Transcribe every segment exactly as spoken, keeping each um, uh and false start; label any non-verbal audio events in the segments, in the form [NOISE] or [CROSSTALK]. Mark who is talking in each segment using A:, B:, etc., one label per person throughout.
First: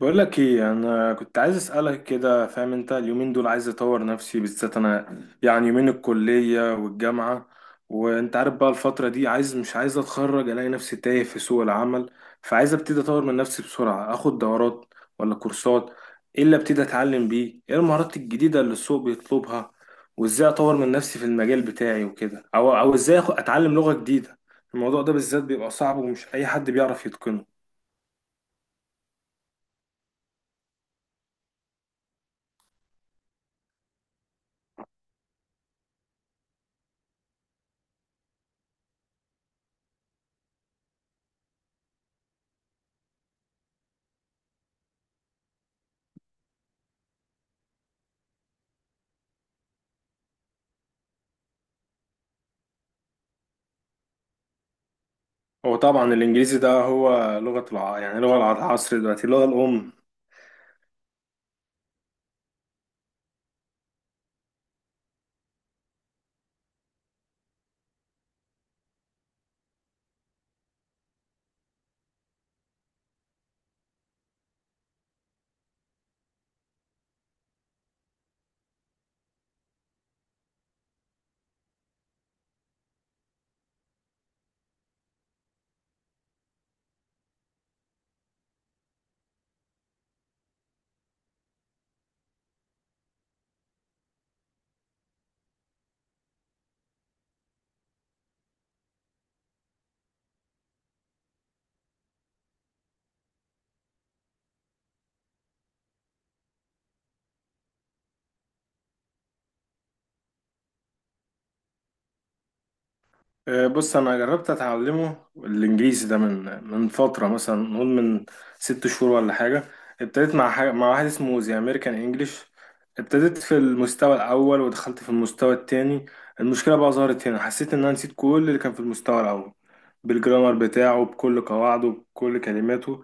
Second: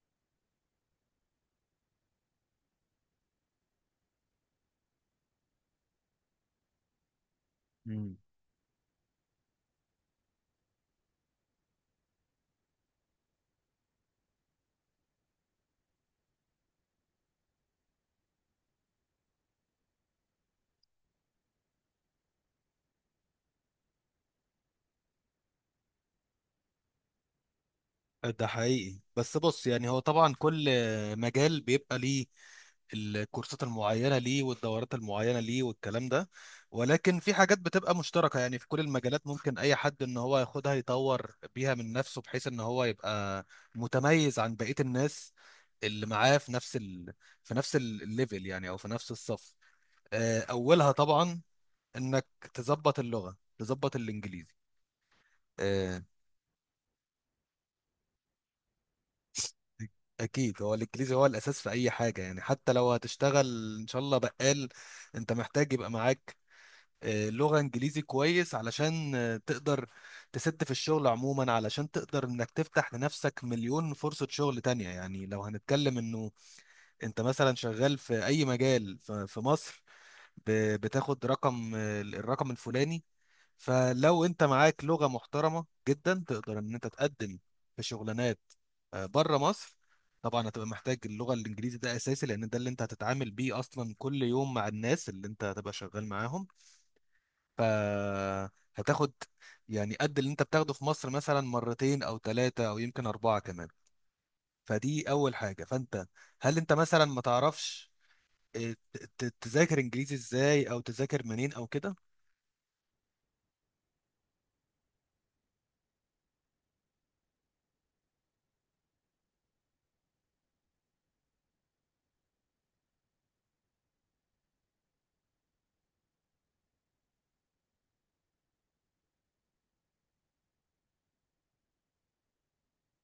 A: بقول لك ايه، انا كنت عايز اسالك كده. فاهم؟ انت اليومين دول عايز اطور نفسي، بالذات انا يعني يومين الكليه والجامعه.
B: مم.
A: وانت عارف بقى الفتره دي عايز، مش عايز اتخرج، الاقي نفسي تايه في سوق العمل. فعايز ابتدي اطور من نفسي بسرعه، اخد دورات ولا كورسات؟ ايه اللي ابتدي اتعلم بيه؟ ايه المهارات الجديده اللي السوق بيطلبها؟ وازاي اطور من نفسي في المجال بتاعي وكده؟ او او ازاي آخد- اتعلم لغه جديده؟ الموضوع ده بالذات بيبقى صعب، ومش اي حد بيعرف يتقنه.
B: ده حقيقي، بس بص، يعني هو طبعا كل مجال بيبقى ليه الكورسات المعينة ليه، والدورات المعينة ليه، والكلام ده. ولكن في حاجات بتبقى مشتركة يعني في كل المجالات، ممكن أي حد إن هو ياخدها يطور بيها من نفسه بحيث إن هو يبقى متميز عن بقية الناس اللي معاه في نفس ال... في نفس ال- الليفل يعني، أو في نفس الصف. آه، أولها طبعا إنك تظبط اللغة، تظبط الإنجليزي.
A: هو
B: آه،
A: طبعا الانجليزي ده هو لغة الع... يعني لغة العصر دلوقتي، اللغة الأم.
B: اكيد هو الانجليزي هو الاساس في اي حاجه، يعني حتى لو هتشتغل ان شاء الله بقال، انت محتاج يبقى معاك آه، لغه انجليزي كويس علشان آه، تقدر تسد في الشغل عموما، علشان تقدر انك تفتح لنفسك مليون فرصه شغل تانية. يعني لو هنتكلم انه انت مثلا شغال في اي مجال ف- في مصر، ب- بتاخد رقم، آه، الرقم الفلاني. فلو انت معاك لغة محترمة جدا تقدر ان انت تقدم في شغلانات آه، بره مصر. طبعا هتبقى محتاج اللغة الانجليزي، ده اساسي، لان ده اللي انت هتتعامل بيه اصلا كل يوم مع الناس اللي انت هتبقى شغال معاهم. فهتاخد يعني قد اللي انت بتاخده في مصر مثلا مرتين او ثلاثة او يمكن اربعة كمان. فدي اول حاجة. فانت هل انت مثلا ما تعرفش اه، ت- ت- تذاكر انجليزي ازاي، او تذاكر منين، او كده؟
A: آه، بص، أنا جربت أتعلمه الإنجليزي ده من من فترة، مثلا نقول من ست شهور ولا حاجة. ابتديت مع حاجة... مع واحد اسمه زي أمريكان إنجليش. ابتديت في المستوى الأول ودخلت في المستوى التاني. المشكلة بقى ظهرت هنا، حسيت إن أنا نسيت كل اللي كان في المستوى الأول، بالجرامر بتاعه، بكل قواعده، بكل كلماته.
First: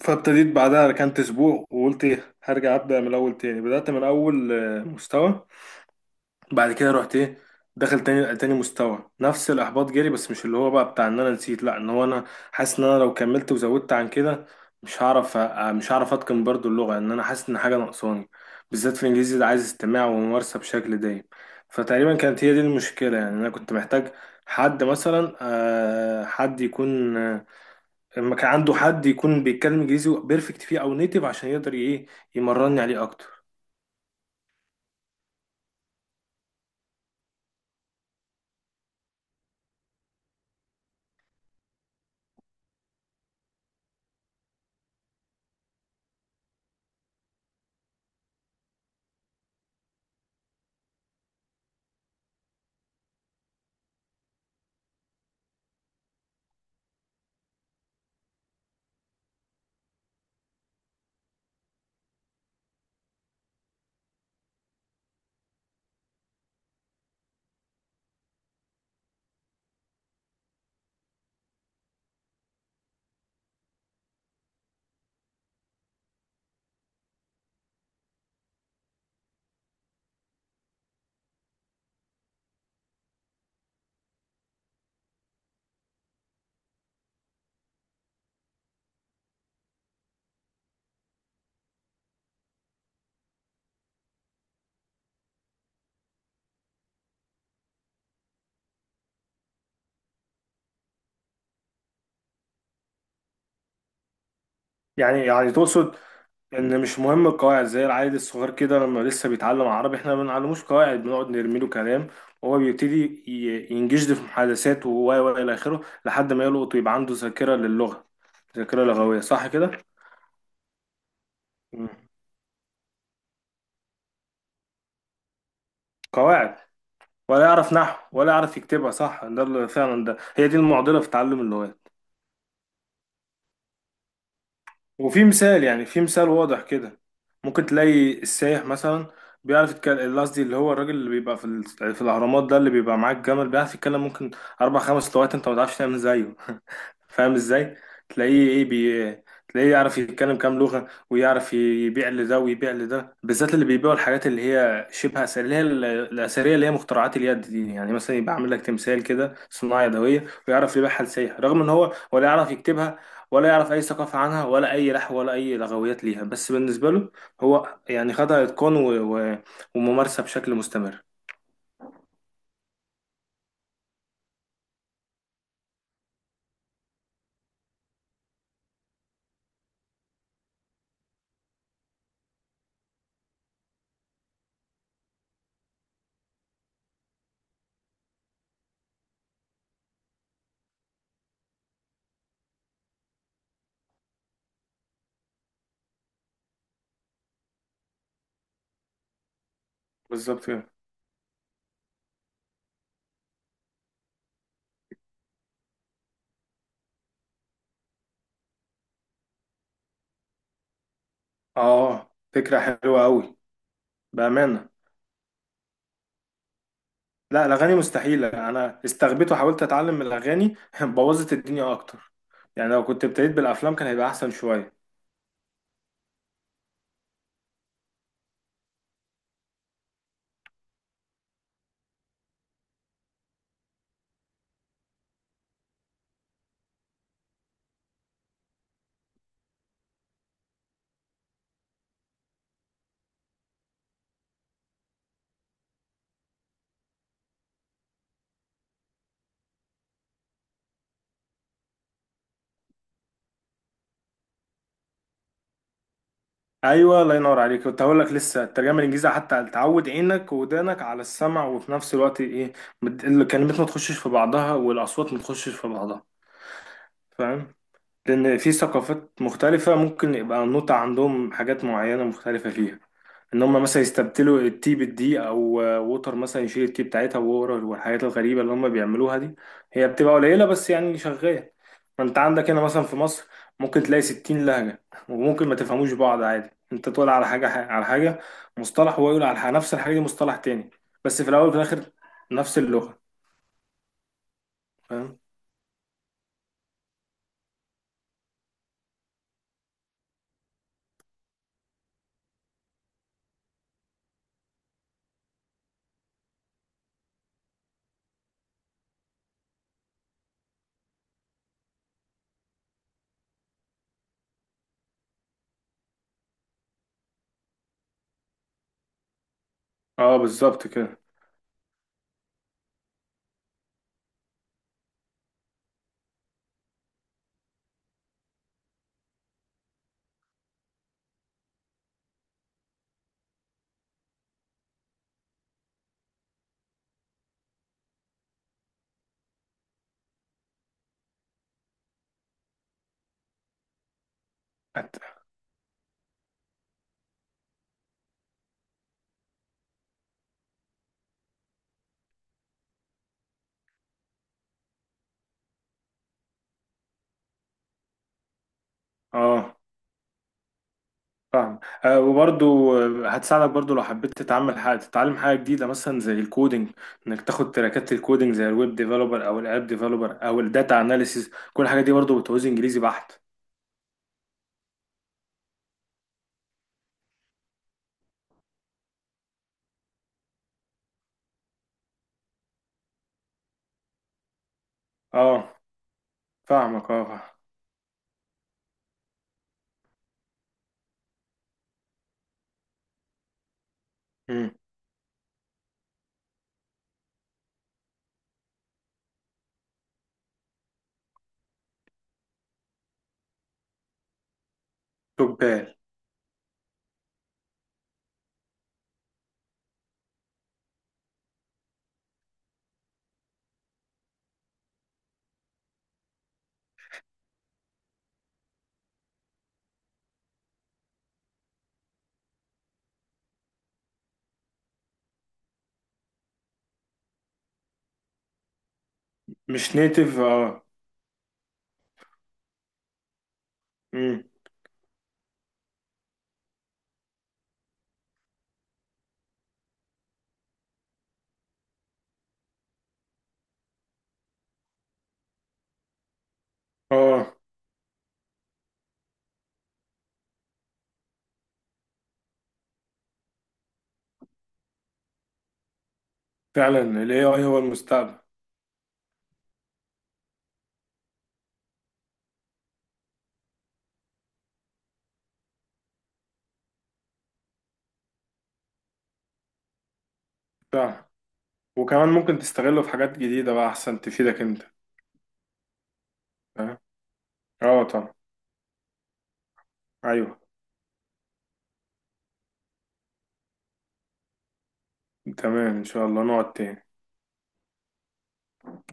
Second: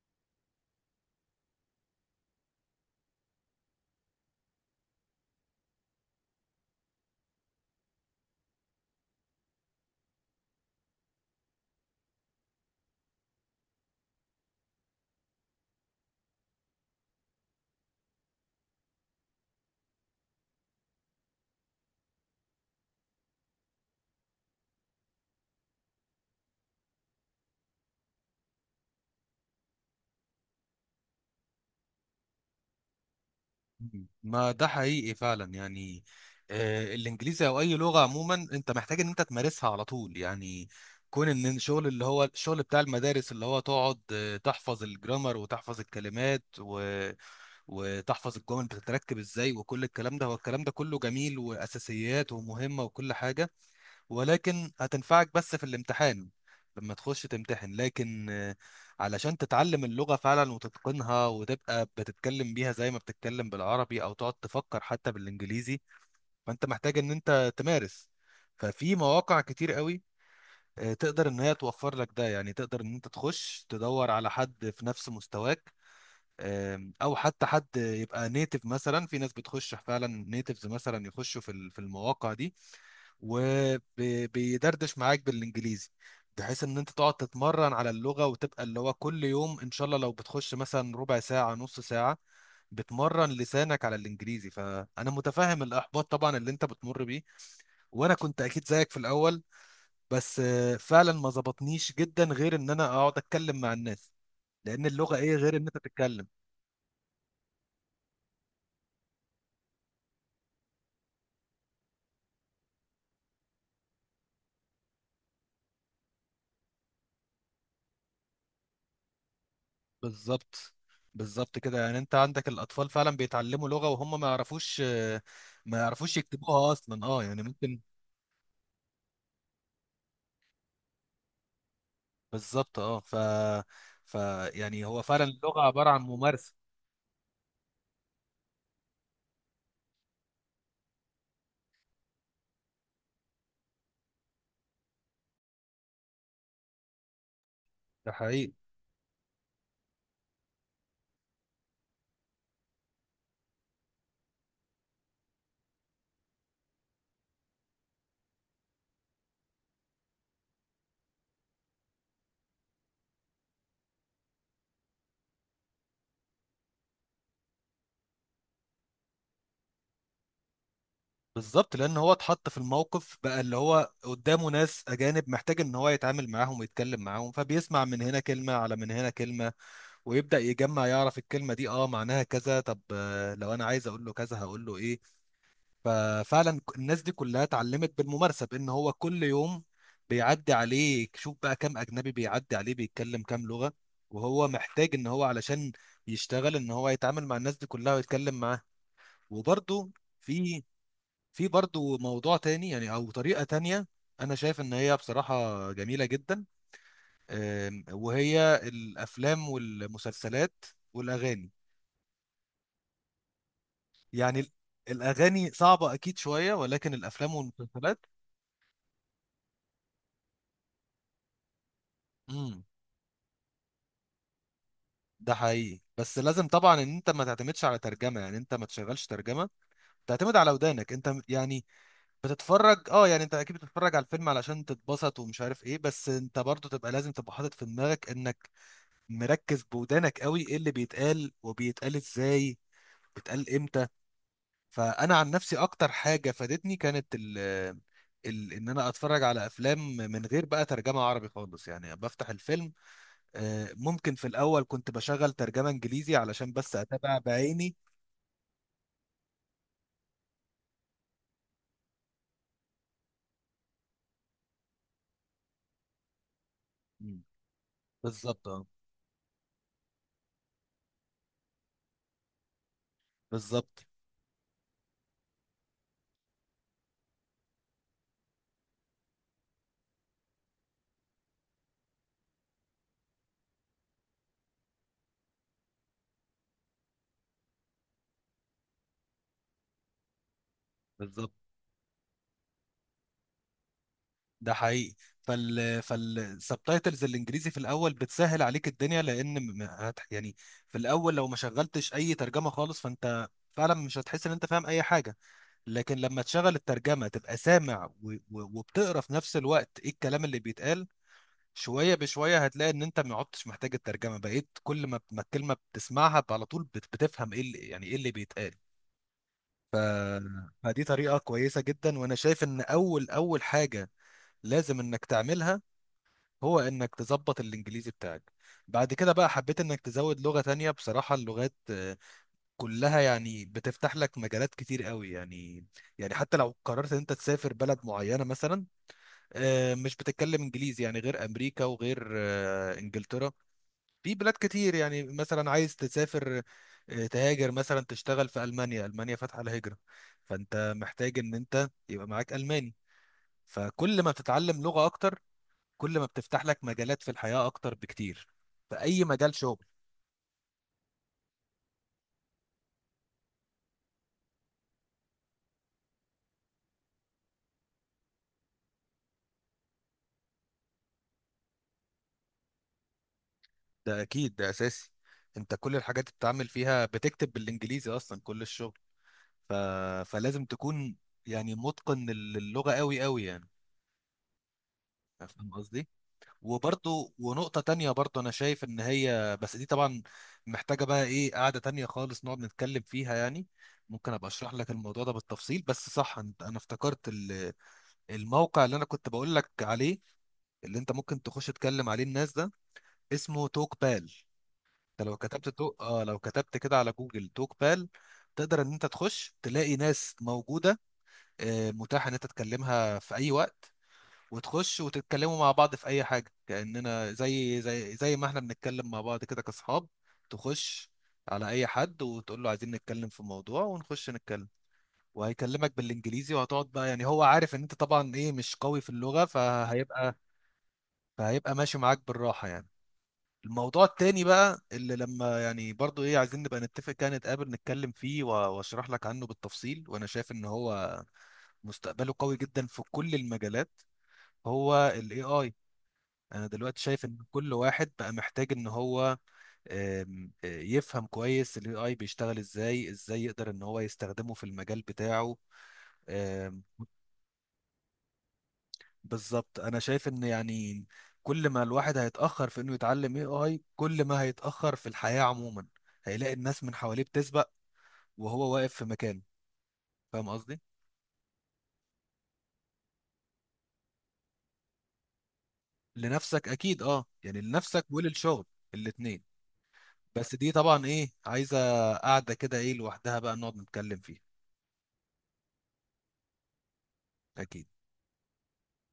A: فابتديت بعدها ركنت أسبوع، وقلت إيه، هرجع أبدأ من الأول تاني. بدأت من أول آه، مستوى. بعد كده رحت ايه، داخل تاني تاني مستوى، نفس الاحباط جالي، بس مش اللي هو بقى بتاع ان انا نسيت، لا، ان هو انا حاسس ان انا لو كملت وزودت عن كده مش هعرف أ- مش هعرف اتقن برضو اللغه. ان انا حاسس ان حاجه ناقصاني، بالذات في الانجليزي ده، عايز استماع وممارسه بشكل دايم. فتقريبا كانت هي دي المشكله، يعني انا كنت محتاج حد مثلا، آه، حد يكون آه، لما كان عنده حد يكون بيتكلم انجليزي بيرفكت فيه او نيتيف، عشان يقدر ايه يمرني عليه اكتر.
B: ما ده حقيقي فعلا، يعني آه، الانجليزي او اي لغه عموما انت محتاج ان انت تمارسها على طول. يعني كون ان الشغل، اللي هو الشغل بتاع المدارس، اللي هو تقعد آه، تحفظ الجرامر وتحفظ الكلمات و... وتحفظ الجمل بتتركب ازاي وكل الكلام ده، هو الكلام ده كله جميل واساسيات ومهمه وكل حاجه، ولكن هتنفعك بس في الامتحان لما تخش تمتحن. لكن آه، علشان تتعلم اللغة فعلا وتتقنها وتبقى بتتكلم بيها زي ما بتتكلم بالعربي، أو تقعد تفكر حتى بالإنجليزي، فأنت محتاج إن أنت تمارس. ففي مواقع كتير قوي آه، تقدر إن هي توفر لك ده، يعني تقدر إن أنت تخش تدور على حد في نفس مستواك، آم، او حتى حد يبقى نيتف. مثلا في ناس بتخش فعلا نيتفز مثلا يخشوا في ال- في المواقع دي وبيدردش معاك بالانجليزي، بحيث ان انت تقعد تتمرن على اللغة، وتبقى اللي هو كل يوم ان شاء الله لو بتخش مثلا ربع ساعة نص ساعة بتمرن لسانك على الانجليزي. فانا متفهم الاحباط طبعا اللي انت بتمر بيه، وانا كنت اكيد زيك في الاول. بس آه، فعلا ما ظبطنيش جدا غير ان انا اقعد اتكلم مع الناس، لان اللغة
A: يعني
B: ايه
A: يعني
B: غير ان انت
A: تقصد
B: تتكلم؟
A: ان مش مهم القواعد؟ زي العيل الصغير كده لما لسه بيتعلم عربي، احنا ما بنعلموش قواعد، بنقعد نرمي له كلام وهو بيبتدي ي- ينجشد في محادثات و و و الى اخره، لحد ما يلقط ويبقى عنده ذاكره للغه، ذاكره لغويه، صح كده؟
B: بالظبط. بالظبط كده،
A: مم.
B: يعني انت عندك الاطفال فعلا بيتعلموا لغة وهم ما يعرفوش آه، ما يعرفوش
A: قواعد
B: يكتبوها اصلا. اه يعني
A: ولا يعرف
B: ممكن.
A: نحو ولا يعرف يكتبها، صح؟ ده اللي فعلا ده هي دي المعضله في تعلم اللغات.
B: بالظبط اه. ف ف يعني هو فعلا
A: وفي
B: اللغه
A: مثال، يعني
B: عباره عن
A: في مثال
B: ممارسه.
A: واضح كده، ممكن تلاقي السايح مثلا بيعرف يتكلم، قصدي اللي هو الراجل اللي بيبقى في ال- في الاهرامات ده اللي بيبقى معاه الجمل، بيعرف يتكلم ممكن اربع خمس لغات، انت ما تعرفش تعمل زيه. [LAUGHS] فاهم ازاي؟
B: ده
A: تلاقيه
B: حقيقي.
A: ايه بي، تلاقيه يعرف يتكلم كام لغة، ويعرف يبيع لده ويبيع لده، بالذات اللي بيبيعوا الحاجات اللي هي شبه أثرية، اللي هي ال- الأثرية اللي هي مخترعات اليد دي. يعني مثلا يبقى عامل لك تمثال كده صناعة يدوية، ويعرف يبيعها لسايح، رغم إن هو ولا يعرف يكتبها، ولا يعرف اي ثقافه عنها، ولا اي لحو، ولا اي لغويات ليها، بس بالنسبه له هو يعني خدها اتقان و... و... وممارسه بشكل مستمر.
B: بالظبط، لان هو اتحط في الموقف بقى، اللي هو قدامه ناس اجانب محتاج ان هو يتعامل معاهم ويتكلم معاهم، فبيسمع من هنا كلمه، على من هنا كلمه، ويبدا يجمع، يعرف الكلمه دي اه معناها كذا، طب آه، لو انا عايز اقول له كذا هقول له ايه. ففعلا الناس دي كلها اتعلمت بالممارسه، بان هو كل يوم بيعدي عليه، شوف بقى كام اجنبي بيعدي عليه بيتكلم كام لغه، وهو محتاج ان هو علشان يشتغل ان هو يتعامل مع الناس دي كلها ويتكلم معاها. وبرده
A: بالظبط
B: في
A: كده.
B: في برضه موضوع تاني، يعني او طريقه تانيه انا شايف ان هي بصراحه جميله جدا، أم، وهي الافلام والمسلسلات والاغاني.
A: اه، فكره حلوه قوي،
B: يعني ال-
A: بامانه.
B: الاغاني صعبه اكيد شويه، ولكن الافلام
A: لا، الاغاني
B: والمسلسلات،
A: مستحيله، انا استغبيت وحاولت اتعلم من الاغاني [LAUGHS] بوظت الدنيا اكتر. يعني لو كنت ابتديت بالافلام كان هيبقى احسن شويه.
B: ده حقيقي. بس لازم طبعا ان انت ما تعتمدش على ترجمه، يعني انت ما تشغلش ترجمه، تعتمد على ودانك انت. م- يعني بتتفرج، اه يعني انت اكيد بتتفرج على الفيلم علشان تتبسط ومش عارف ايه، بس انت برضو تبقى لازم تبقى حاطط في دماغك انك مركز بودانك قوي ايه اللي بيتقال، وبيتقال ازاي، بيتقال امتى. فانا عن نفسي اكتر حاجه فادتني كانت ال ال ان انا اتفرج على افلام من غير بقى ترجمه عربي خالص، يعني بفتح الفيلم. آه، ممكن في الاول كنت بشغل ترجمه انجليزي علشان بس
A: ايوه، الله
B: اتابع
A: ينور عليك،
B: بعيني.
A: كنت هقول لك لسه الترجمه الانجليزيه، حتى تعود عينك وودانك على السمع، وفي نفس الوقت ايه مت- الكلمات ما تخشش في بعضها، والاصوات ما تخشش في بعضها.
B: مم.
A: فاهم؟ لأن
B: بالظبط
A: في
B: اه.
A: ثقافات مختلفة، ممكن يبقى النوتة عندهم حاجات معينة مختلفة فيها. إن هم مثلا
B: بالظبط
A: يستبدلوا التي بالدي، أو آه، ووتر مثلا يشيل التي بتاعتها وورا، والحاجات الغريبة اللي هم بيعملوها دي هي بتبقى قليلة، بس يعني شغالة. ما أنت عندك هنا مثلا في مصر ممكن تلاقي ستين لهجة، وممكن ما تفهموش بعض عادي، أنت تقول على حاجة، على حاجة، مصطلح، وهو يقول على ح- نفس الحاجة دي مصطلح تاني. بس في
B: بالظبط
A: الأول وفي الآخر نفس اللغة.
B: ده حقيقي.
A: فاهم؟
B: فال فالسبتايتلز الانجليزي في الاول بتسهل عليك الدنيا، لان م- م- هت- يعني في الاول لو ما شغلتش اي ترجمه خالص، فانت فعلا مش هتحس ان انت فاهم اي حاجه، لكن لما تشغل الترجمه تبقى سامع و... و... وبتقرا في نفس الوقت ايه الكلام اللي بيتقال. شويه بشويه هتلاقي ان انت ما عدتش محتاج الترجمه، بقيت كل ما ما الكلمه بتسمعها على طول بت- بتفهم ايه اللي، يعني ايه اللي بيتقال. ف...
A: اه، بالظبط
B: فدي
A: كده.
B: طريقه كويسه جدا. وانا شايف ان اول اول حاجه لازم انك تعملها هو انك تظبط الانجليزي بتاعك. بعد كده بقى حبيت انك تزود لغه تانية. بصراحه اللغات آه، كلها يعني بتفتح لك مجالات كتير قوي، يعني يعني حتى لو قررت ان انت تسافر بلد معينه مثلا آه، مش بتتكلم انجليزي، يعني غير امريكا وغير آه، انجلترا في بلاد كتير. يعني
A: أت-
B: مثلا عايز تسافر آه، تهاجر مثلا، تشتغل في ألمانيا. ألمانيا فاتحة الهجرة، فأنت محتاج إن أنت يبقى معاك ألماني. فكل ما بتتعلم لغة أكتر، كل ما بتفتح لك مجالات في الحياة أكتر بكتير، في أي مجال
A: اه،
B: شغل.
A: فاهم. آه، وبرضو آه، هتساعدك برضو لو حبيت تتعمل حاجة، تتعلم حاجة جديدة مثلا زي الكودينج. انك تاخد تراكات الكودينج زي الويب ديفلوبر او الاب ديفلوبر او الداتا اناليسيز، كل الحاجات دي برضو بتعوز انجليزي بحت.
B: ده أكيد، ده أساسي. أنت كل الحاجات اللي بتتعامل فيها بتكتب بالإنجليزي أصلا، كل الشغل. ف... فلازم تكون يعني متقن للغة قوي قوي، يعني فاهم
A: اه،
B: قصدي؟
A: فاهمك. اه
B: وبرضو
A: فاهم.
B: ونقطة تانية برضو أنا شايف إن هي، بس دي طبعا محتاجة بقى إيه، قعدة تانية خالص نقعد نتكلم فيها يعني. ممكن أبقى
A: مم.
B: أشرح لك الموضوع ده بالتفصيل. بس صح، أنت- أنا افتكرت ال- الموقع اللي أنا كنت بقول لك عليه، اللي أنت ممكن تخش تكلم عليه الناس. ده اسمه توك بال. أنت لو كتبت
A: تبال.
B: توك، آه لو كتبت كده على جوجل توك بال، تقدر إن أنت تخش تلاقي ناس موجودة آه، متاحة إن أنت تكلمها في أي وقت، وتخش وتتكلموا مع بعض في اي حاجه، كاننا زي زي زي ما احنا بنتكلم مع بعض كده كاصحاب. تخش على اي حد وتقول له عايزين نتكلم في موضوع، ونخش نتكلم وهيكلمك بالانجليزي، وهتقعد بقى. يعني هو عارف ان انت طبعا ايه مش قوي في اللغه،
A: مش
B: فهيبقى
A: نيتف، اه.
B: فهيبقى ماشي معاك بالراحه. يعني الموضوع التاني
A: مم.
B: بقى اللي لما يعني برضو ايه، عايزين نبقى نتفق كده نتقابل نتكلم فيه و- واشرح لك عنه بالتفصيل، وانا شايف ان هو مستقبله قوي جدا في كل المجالات. هو ال إيه آي. انا دلوقتي شايف ان
A: اه،
B: كل واحد بقى محتاج ان هو آم، آه، يفهم كويس الاي اي بيشتغل ازاي، ازاي يقدر ان هو يستخدمه في المجال بتاعه. آم،
A: فعلا ال إيه آي هو المستقبل.
B: بالظبط. انا شايف ان يعني كل ما الواحد هيتاخر في انه يتعلم اي اي، كل ما هيتاخر في الحياه عموما، هيلاقي الناس من حواليه بتسبق وهو واقف في مكانه، فاهم قصدي؟
A: فعلا، وكمان ممكن تستغله في حاجات جديدة بقى احسن، تفيدك انت.
B: لنفسك
A: فاهم؟
B: اكيد اه، يعني
A: اه
B: لنفسك
A: طبعا.
B: وللشغل، الاتنين. بس
A: ايوه.
B: دي طبعا ايه عايزه قاعده كده ايه لوحدها بقى نقعد نتكلم فيها.
A: تمام، ان شاء الله نقعد تاني.
B: اكيد.